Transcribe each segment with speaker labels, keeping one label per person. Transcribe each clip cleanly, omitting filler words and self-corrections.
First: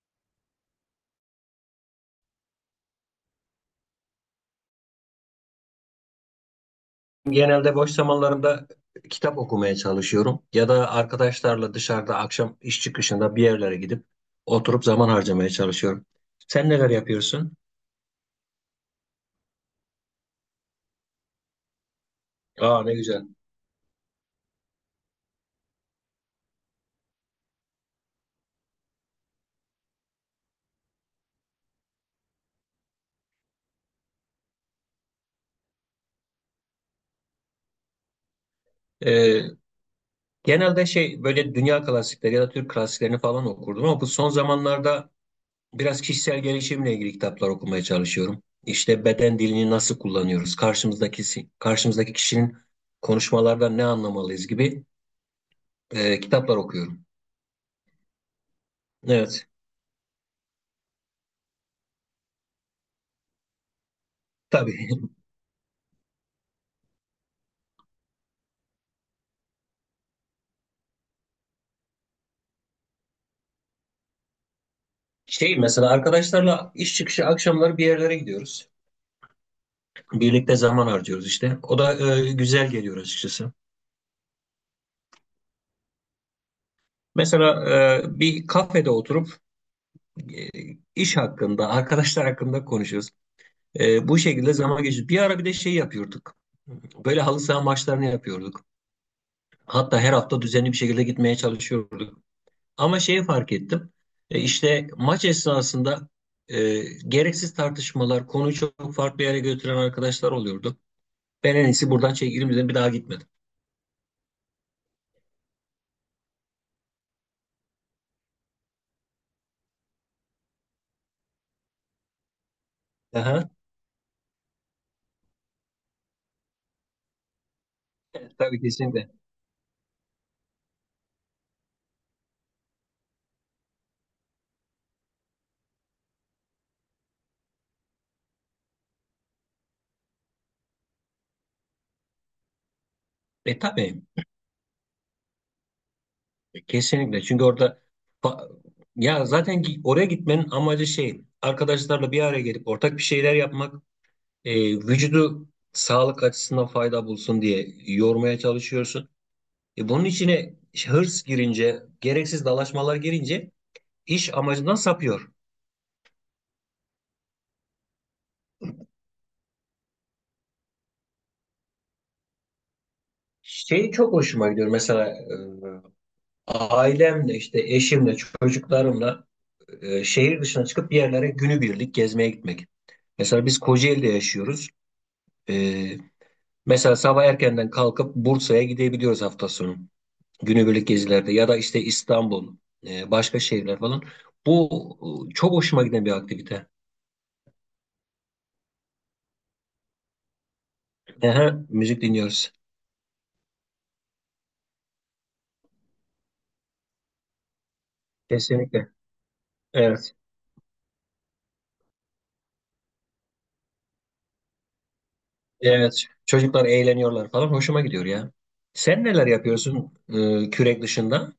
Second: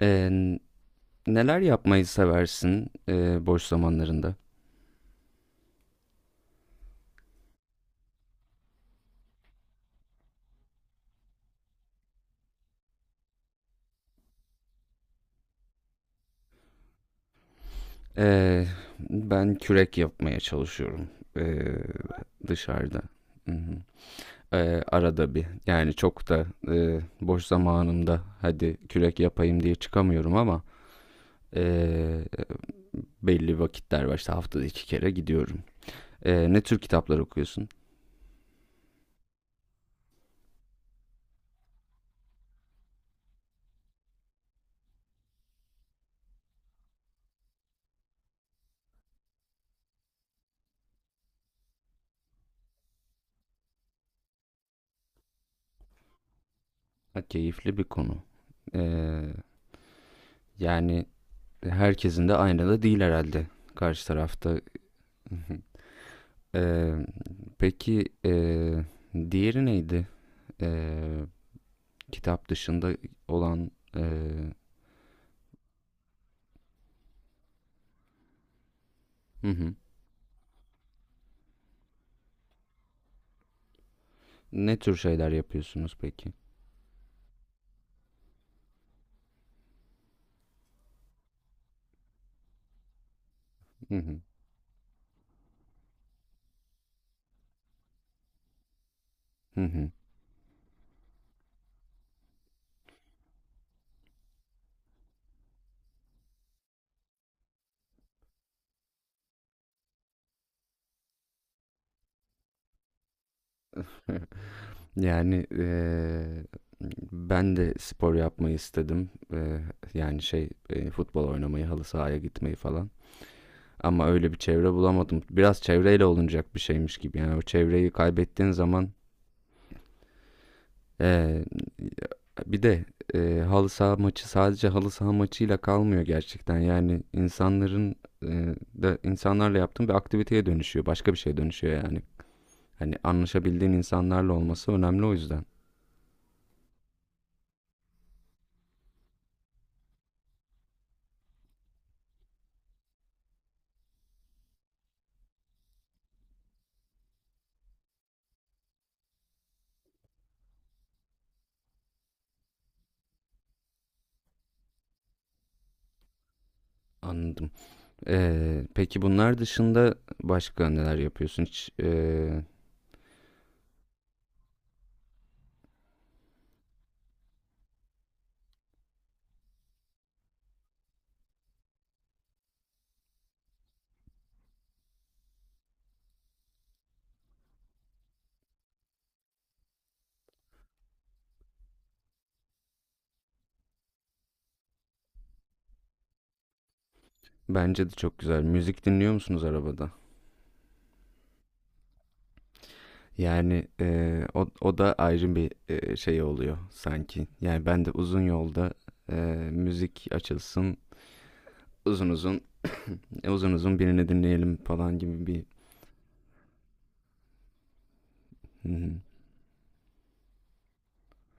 Speaker 1: Ee, neler yapmayı seversin, boş zamanlarında?
Speaker 2: Genelde boş zamanlarımda kitap okumaya çalışıyorum ya da arkadaşlarla dışarıda akşam iş çıkışında bir yerlere gidip oturup zaman harcamaya çalışıyorum. Sen neler yapıyorsun?
Speaker 1: Ee, ben kürek yapmaya çalışıyorum, ee,
Speaker 2: Aa ne
Speaker 1: dışarıda.
Speaker 2: güzel.
Speaker 1: Hı hı. Arada bir, yani çok da boş zamanımda hadi kürek yapayım diye çıkamıyorum, ama e, belli vakitler var, işte haftada 2 kere gidiyorum. Ne tür kitaplar okuyorsun?
Speaker 2: Ee, genelde şey böyle dünya klasikleri ya da Türk klasiklerini falan okurdum ama bu son zamanlarda biraz kişisel gelişimle ilgili kitaplar okumaya çalışıyorum. İşte beden dilini nasıl kullanıyoruz? Karşımızdaki kişinin konuşmalardan ne anlamalıyız gibi kitaplar okuyorum.
Speaker 1: Ha, keyifli bir konu. Ee,
Speaker 2: Evet.
Speaker 1: yani herkesin de aynı da değil herhalde karşı tarafta.
Speaker 2: Tabii.
Speaker 1: Ee, peki, diğeri neydi? Ee, kitap dışında olan, ee,
Speaker 2: Şey mesela arkadaşlarla iş çıkışı akşamları bir yerlere gidiyoruz.
Speaker 1: hı hı.
Speaker 2: Birlikte zaman harcıyoruz işte. O da güzel geliyor açıkçası.
Speaker 1: Ne tür şeyler yapıyorsunuz peki?
Speaker 2: Mesela bir kafede oturup e, iş hakkında, arkadaşlar hakkında konuşuyoruz.
Speaker 1: Hı
Speaker 2: Bu
Speaker 1: hı.
Speaker 2: şekilde zaman geçiyor. Bir ara bir de şey yapıyorduk. Böyle halı saha maçlarını yapıyorduk.
Speaker 1: Hı hı.
Speaker 2: Hatta her hafta düzenli bir şekilde gitmeye çalışıyorduk. Ama şeyi fark ettim. İşte maç esnasında e, gereksiz tartışmalar, konuyu çok farklı yere götüren arkadaşlar oluyordu. Ben en iyisi buradan çekilirim dedim. Bir daha gitmedim.
Speaker 1: Yani, ben de spor yapmayı istedim. Yani şey, futbol oynamayı, halı sahaya gitmeyi falan.
Speaker 2: Aha.
Speaker 1: Ama öyle bir çevre bulamadım. Biraz çevreyle olunacak bir şeymiş gibi. Yani o çevreyi
Speaker 2: Evet,
Speaker 1: kaybettiğin
Speaker 2: tabii
Speaker 1: zaman...
Speaker 2: kesinlikle.
Speaker 1: Ee, bir de halı saha maçı sadece halı saha maçıyla kalmıyor gerçekten. Yani insanların, e, da insanlarla yaptığın bir aktiviteye dönüşüyor. Başka bir şeye dönüşüyor yani. Hani
Speaker 2: E
Speaker 1: anlaşabildiğin
Speaker 2: tabii
Speaker 1: insanlarla olması önemli, o yüzden.
Speaker 2: kesinlikle. Çünkü orada fa- ya zaten ki oraya gitmenin amacı şey arkadaşlarla bir araya gelip ortak bir şeyler yapmak vücudu sağlık açısından fayda bulsun diye yormaya çalışıyorsun. Bunun içine hırs girince gereksiz dalaşmalar girince iş amacından sapıyor.
Speaker 1: Anladım. Peki bunlar dışında başka neler yapıyorsun? Hiç,
Speaker 2: Şey çok hoşuma gidiyor mesela ailemle işte eşimle çocuklarımla şehir dışına çıkıp bir yerlere günübirlik gezmeye gitmek. Mesela biz Kocaeli'de yaşıyoruz. E, mesela sabah erkenden kalkıp Bursa'ya gidebiliyoruz hafta sonu. Günübirlik gezilerde ya da işte İstanbul, başka şehirler falan. Bu çok hoşuma giden bir aktivite.
Speaker 1: bence de çok güzel. Müzik dinliyor musunuz arabada?
Speaker 2: Aha, müzik dinliyoruz.
Speaker 1: Yani o da ayrı bir şey oluyor sanki. Yani ben de uzun yolda
Speaker 2: Kesinlikle.
Speaker 1: müzik
Speaker 2: Evet.
Speaker 1: açılsın, uzun uzun uzun uzun birini dinleyelim falan gibi bir.
Speaker 2: Evet. Çocuklar eğleniyorlar falan. Hoşuma gidiyor ya.
Speaker 1: Hı hı.
Speaker 2: Sen neler yapıyorsun kürek dışında?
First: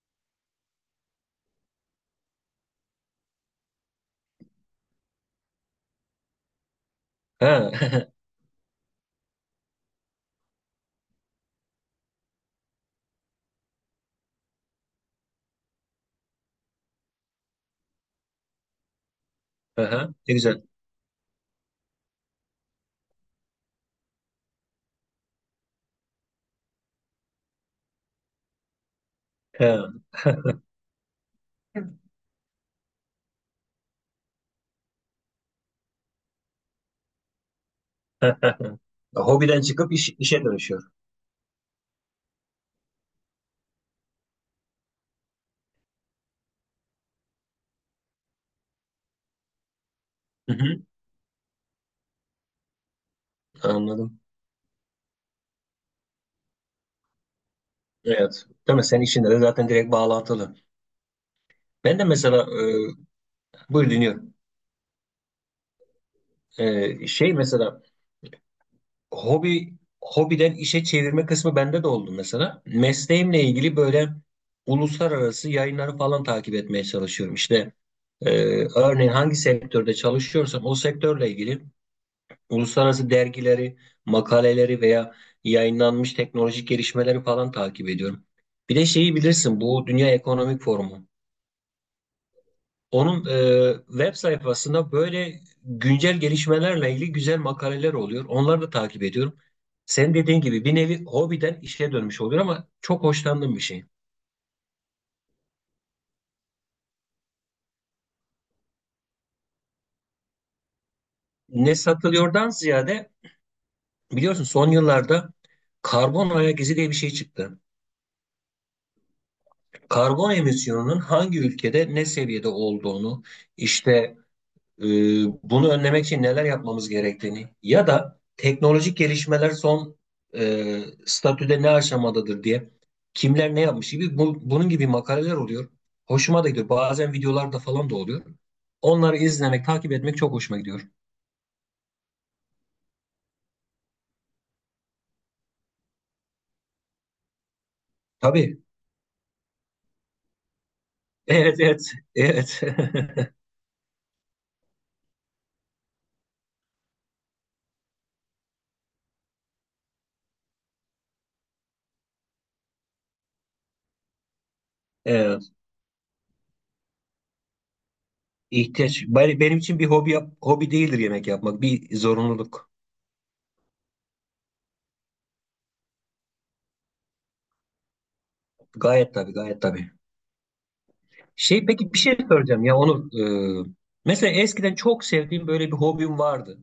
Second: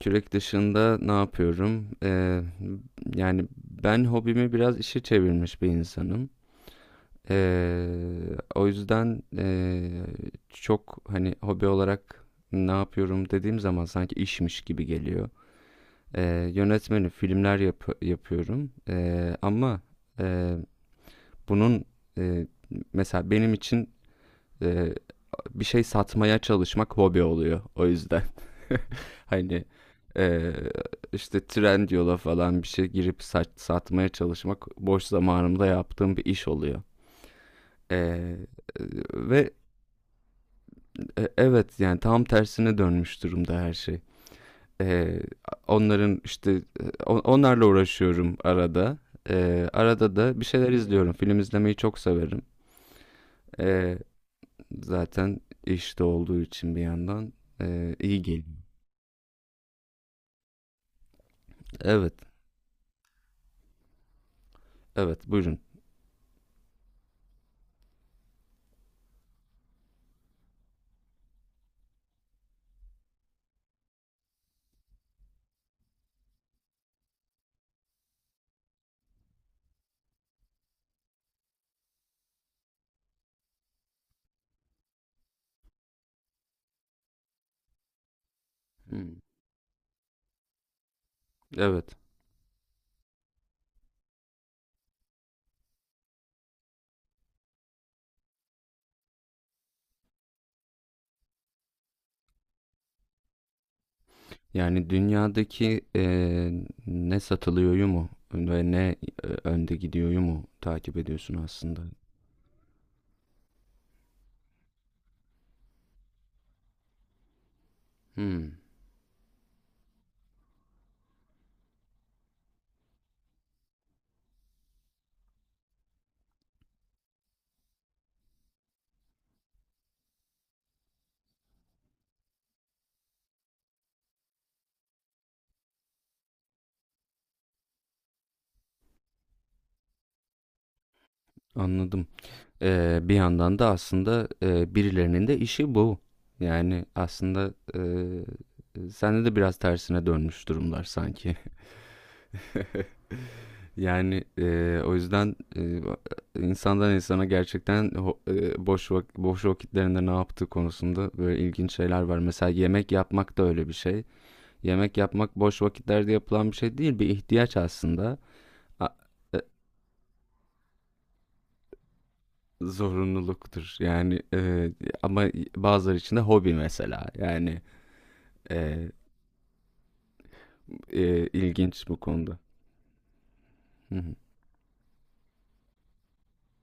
Speaker 1: Kürek dışında ne yapıyorum? Yani ben hobimi biraz işe çevirmiş bir insanım.
Speaker 2: Ha.
Speaker 1: Eee, o yüzden çok hani hobi olarak ne yapıyorum dediğim zaman sanki işmiş gibi geliyor. Yönetmenim, filmler yapıyorum. Ama
Speaker 2: Aha, ne
Speaker 1: e,
Speaker 2: güzel.
Speaker 1: bunun, e, mesela benim için, e, bir şey satmaya çalışmak hobi oluyor. O yüzden hani
Speaker 2: He.
Speaker 1: e, işte Trendyol'a falan bir şey girip satmaya çalışmak boş zamanımda yaptığım bir iş oluyor. Ee,
Speaker 2: Evet.
Speaker 1: e, ve
Speaker 2: Hobiden çıkıp işe dönüşüyor.
Speaker 1: evet, yani tam tersine dönmüş durumda her şey. Ee, onların işte, onlarla uğraşıyorum arada. Arada da bir
Speaker 2: Hı
Speaker 1: şeyler
Speaker 2: hı.
Speaker 1: izliyorum. Film izlemeyi çok severim. Ee,
Speaker 2: Anladım.
Speaker 1: zaten işte olduğu için bir yandan iyi
Speaker 2: Evet.
Speaker 1: geliyor.
Speaker 2: Değil mi? Senin işinde de zaten direkt bağlantılı. Ben de
Speaker 1: Evet,
Speaker 2: mesela buyur dinliyorum.
Speaker 1: evet, buyurun.
Speaker 2: Şey mesela hobi hobiden işe çevirme kısmı bende de oldu mesela. Mesleğimle ilgili böyle uluslararası yayınları falan takip etmeye çalışıyorum. İşte e, örneğin hangi sektörde çalışıyorsam o sektörle ilgili uluslararası dergileri, makaleleri veya yayınlanmış teknolojik gelişmeleri falan takip ediyorum. Bir de
Speaker 1: Hmm.
Speaker 2: şeyi bilirsin bu Dünya Ekonomik Forumu.
Speaker 1: Evet.
Speaker 2: Onun web sayfasında böyle güncel gelişmelerle ilgili güzel makaleler oluyor. Onları da takip ediyorum. Sen dediğin gibi bir nevi hobiden işe dönmüş oluyor ama çok hoşlandığım bir şey.
Speaker 1: Yani dünyadaki, ne satılıyor mu ve ne önde gidiyor mu, takip ediyorsun
Speaker 2: Ne
Speaker 1: aslında.
Speaker 2: satılıyordan ziyade biliyorsun son yıllarda karbon ayak izi diye bir şey çıktı.
Speaker 1: Hmm,
Speaker 2: Karbon emisyonunun hangi ülkede ne seviyede olduğunu, işte e, bunu önlemek için neler yapmamız gerektiğini ya da teknolojik gelişmeler son e, statüde ne aşamadadır diye kimler ne yapmış gibi bunun gibi makaleler oluyor. Hoşuma da gidiyor. Bazen videolarda falan da oluyor. Onları izlemek, takip etmek çok hoşuma gidiyor.
Speaker 1: anladım. Bir yandan da aslında, birilerinin de işi bu. Yani aslında,
Speaker 2: Tabii.
Speaker 1: sende de biraz tersine dönmüş durumlar sanki.
Speaker 2: Evet, evet, evet.
Speaker 1: Yani, o yüzden, insandan insana gerçekten boş vakitlerinde ne yaptığı konusunda böyle ilginç şeyler var. Mesela yemek yapmak da öyle bir şey. Yemek yapmak
Speaker 2: Evet.
Speaker 1: boş vakitlerde yapılan bir şey değil, bir ihtiyaç aslında. A-
Speaker 2: İhtiyaç.
Speaker 1: e,
Speaker 2: Benim için bir hobi hobi değildir yemek yapmak. Bir zorunluluk.
Speaker 1: Zorunluluktur. Yani, ama bazıları için de hobi mesela. Yani. Ee,
Speaker 2: Gayet tabii, gayet tabii. Şey
Speaker 1: ilginç
Speaker 2: peki
Speaker 1: bu
Speaker 2: bir şey
Speaker 1: konuda.
Speaker 2: soracağım ya Onur. Ee,
Speaker 1: Hı hı.
Speaker 2: mesela eskiden çok sevdiğim böyle bir hobim vardı.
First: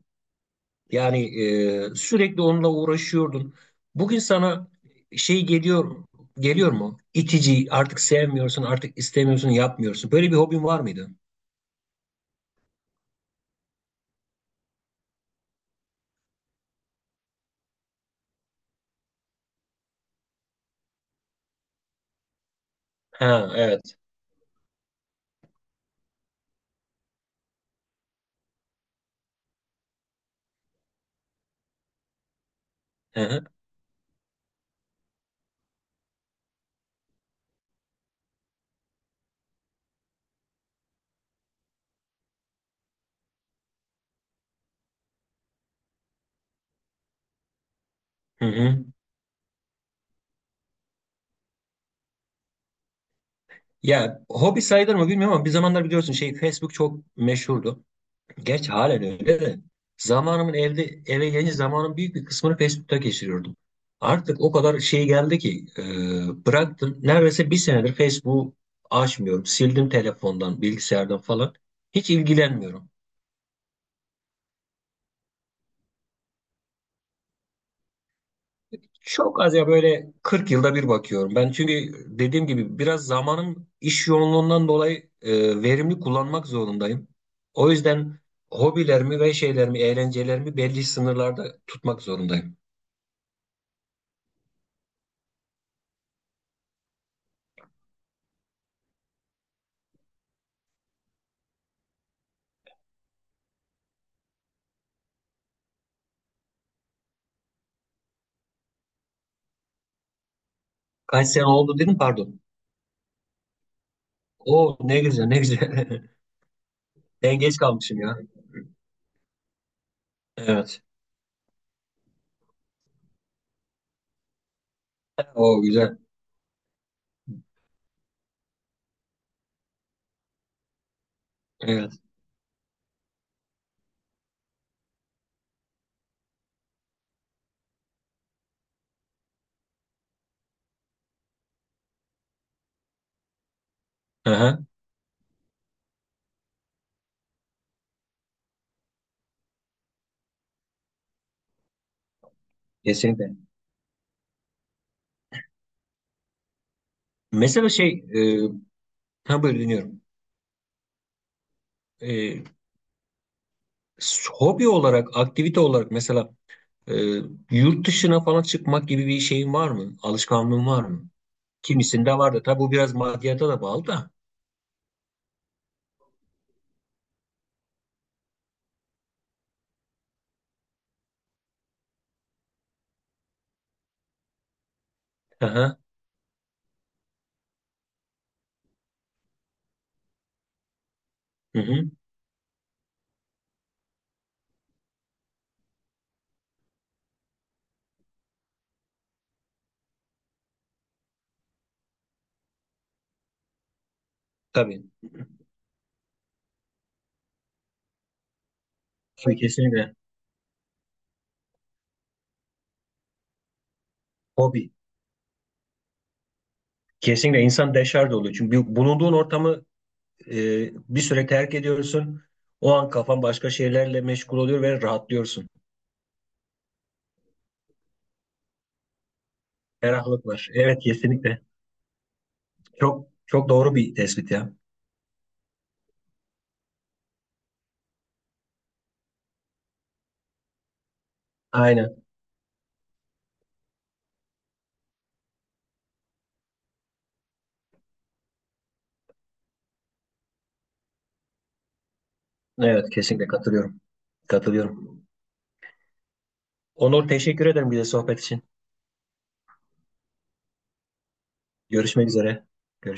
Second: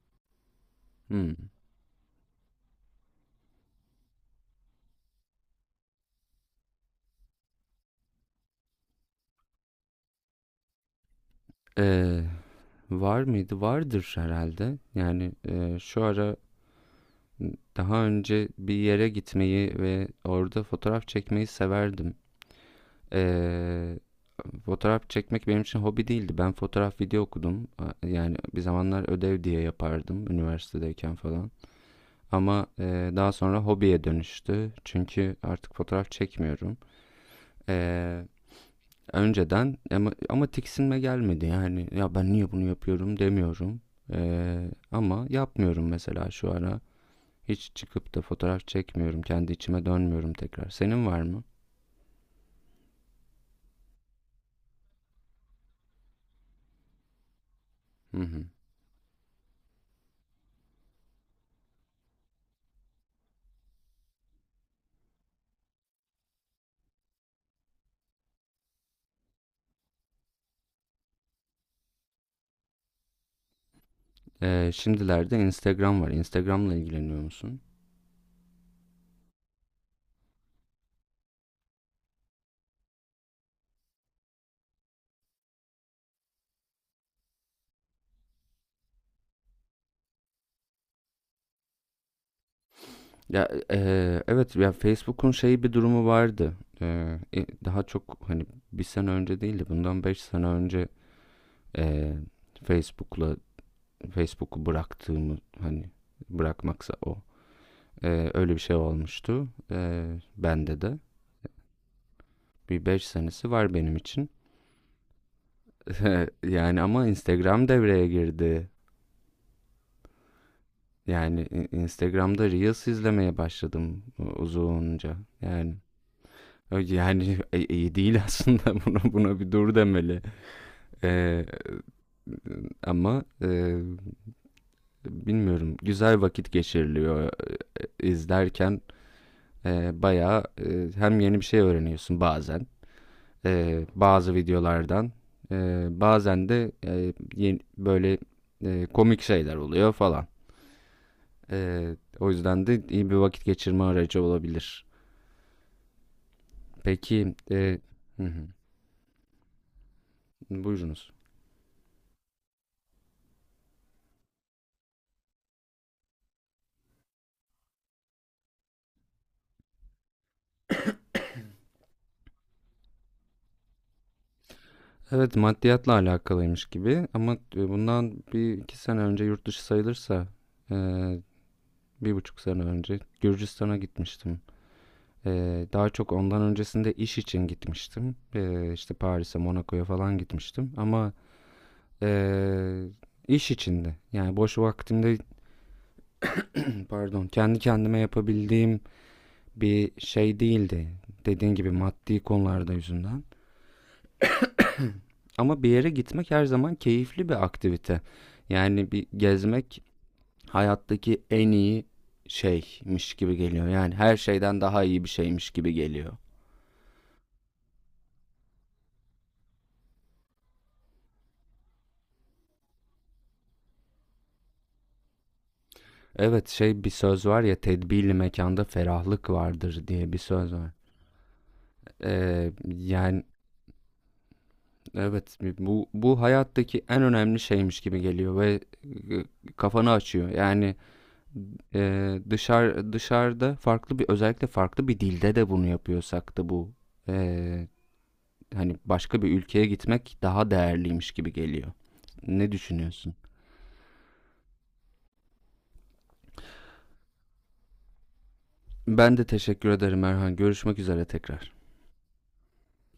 Speaker 1: Hı.
Speaker 2: Yani sürekli onunla uğraşıyordun. Bugün sana şey geliyor mu? İtici, artık sevmiyorsun, artık istemiyorsun, yapmıyorsun. Böyle bir hobin var mıydı?
Speaker 1: Ee, var mıydı? Vardır herhalde. Yani, şu ara daha önce bir yere gitmeyi ve orada fotoğraf çekmeyi severdim.
Speaker 2: Ha, evet.
Speaker 1: Ee, fotoğraf çekmek benim için hobi değildi. Ben fotoğraf video okudum. Yani bir zamanlar ödev diye yapardım üniversitedeyken falan. Ama
Speaker 2: Hı
Speaker 1: daha
Speaker 2: hı.
Speaker 1: sonra hobiye dönüştü. Çünkü artık fotoğraf çekmiyorum. Ee, Önceden ama tiksinme gelmedi, yani ya ben niye bunu yapıyorum demiyorum. Ama yapmıyorum, mesela şu ara hiç çıkıp da
Speaker 2: Hı
Speaker 1: fotoğraf
Speaker 2: hı.
Speaker 1: çekmiyorum, kendi içime dönmüyorum tekrar. Senin var mı?
Speaker 2: Ya hobi sayılır mı bilmiyorum ama bir zamanlar biliyorsun şey Facebook çok meşhurdu.
Speaker 1: Hı hı.
Speaker 2: Gerçi halen öyle de zamanımın evde eve gelince zamanın büyük bir kısmını Facebook'ta geçiriyordum. Artık o kadar şey geldi ki bıraktım. Neredeyse bir senedir Facebook'u açmıyorum. Sildim telefondan, bilgisayardan falan. Hiç ilgilenmiyorum.
Speaker 1: Şimdilerde Instagram var, Instagram'la ilgileniyor musun?
Speaker 2: Çok az ya böyle 40 yılda bir bakıyorum. Ben çünkü dediğim gibi biraz zamanım iş yoğunluğundan dolayı verimli kullanmak zorundayım. O yüzden hobilerimi ve şeylerimi, eğlencelerimi belli sınırlarda tutmak zorundayım.
Speaker 1: Ya, evet, ya Facebook'un şeyi bir durumu vardı. Daha çok hani bir sene önce değil de bundan 5 sene önce, e, Facebook'la Facebook'u bıraktığımı, hani bırakmaksa o, öyle bir şey olmuştu. Bende de.
Speaker 2: Kaç sene oldu dedim pardon.
Speaker 1: Bir 5 senesi var benim için.
Speaker 2: Oo ne güzel ne güzel.
Speaker 1: Yani ama
Speaker 2: Ben geç
Speaker 1: Instagram
Speaker 2: kalmışım
Speaker 1: devreye
Speaker 2: ya.
Speaker 1: girdi.
Speaker 2: Evet.
Speaker 1: Yani Instagram'da Reels izlemeye başladım uzunca.
Speaker 2: O
Speaker 1: Yani,
Speaker 2: güzel.
Speaker 1: yani iyi değil, aslında buna bir dur demeli. Eee,
Speaker 2: Evet.
Speaker 1: ama bilmiyorum, güzel vakit geçiriliyor izlerken, bayağı, hem yeni bir şey öğreniyorsun bazen bazı
Speaker 2: Aha,
Speaker 1: videolardan. Bazen de böyle komik şeyler oluyor falan. E, o yüzden de iyi bir
Speaker 2: kesinlikle.
Speaker 1: vakit geçirme aracı olabilir. Peki.
Speaker 2: Mesela şey
Speaker 1: Hı hı.
Speaker 2: ha böyle dinliyorum.
Speaker 1: Buyurunuz.
Speaker 2: E, hobi olarak, aktivite olarak mesela e, yurt dışına falan çıkmak gibi bir şeyin var mı? Alışkanlığın var mı? Kimisinde var da. Tabii bu biraz maddiyata da bağlı da.
Speaker 1: Evet, maddiyatla alakalıymış gibi, ama bundan bir iki sene önce yurt dışı sayılırsa, e, 1,5 sene önce Gürcistan'a gitmiştim. Ee,
Speaker 2: Aha,
Speaker 1: daha çok ondan öncesinde iş için gitmiştim. İşte Paris'e, Monaco'ya falan gitmiştim. Ama...
Speaker 2: hı hı.
Speaker 1: Ee, iş içinde yani boş vaktimde, pardon, kendi kendime yapabildiğim bir şey değildi. Dediğin gibi maddi konularda yüzünden.
Speaker 2: Tabii.
Speaker 1: Ama bir yere gitmek her zaman keyifli bir aktivite. Yani bir
Speaker 2: Tabii
Speaker 1: gezmek
Speaker 2: kesinlikle.
Speaker 1: hayattaki en iyi şeymiş gibi geliyor. Yani her şeyden
Speaker 2: Hobi.
Speaker 1: daha iyi bir şeymiş gibi geliyor.
Speaker 2: Kesinlikle insan deşarj oluyor. Çünkü bulunduğun ortamı e, bir süre terk ediyorsun. O an kafan başka şeylerle meşgul oluyor ve rahatlıyorsun.
Speaker 1: Evet, şey, bir söz var ya, tedbirli mekanda ferahlık vardır diye bir
Speaker 2: Ferahlık var.
Speaker 1: söz var.
Speaker 2: Evet kesinlikle. Çok
Speaker 1: Yani,
Speaker 2: çok doğru bir tespit ya.
Speaker 1: evet, bu hayattaki en önemli şeymiş gibi geliyor ve kafanı açıyor. Yani,
Speaker 2: Aynen.
Speaker 1: dışarıda, farklı bir, özellikle farklı bir dilde de bunu yapıyorsak, da bu, e, hani başka bir ülkeye gitmek daha değerliymiş gibi geliyor. Ne
Speaker 2: Evet
Speaker 1: düşünüyorsun?
Speaker 2: kesinlikle katılıyorum. Katılıyorum. Onur teşekkür ederim bir de sohbet için.
Speaker 1: Ben de teşekkür ederim Erhan. Görüşmek üzere tekrar.
Speaker 2: Görüşmek üzere. Görüşürüz.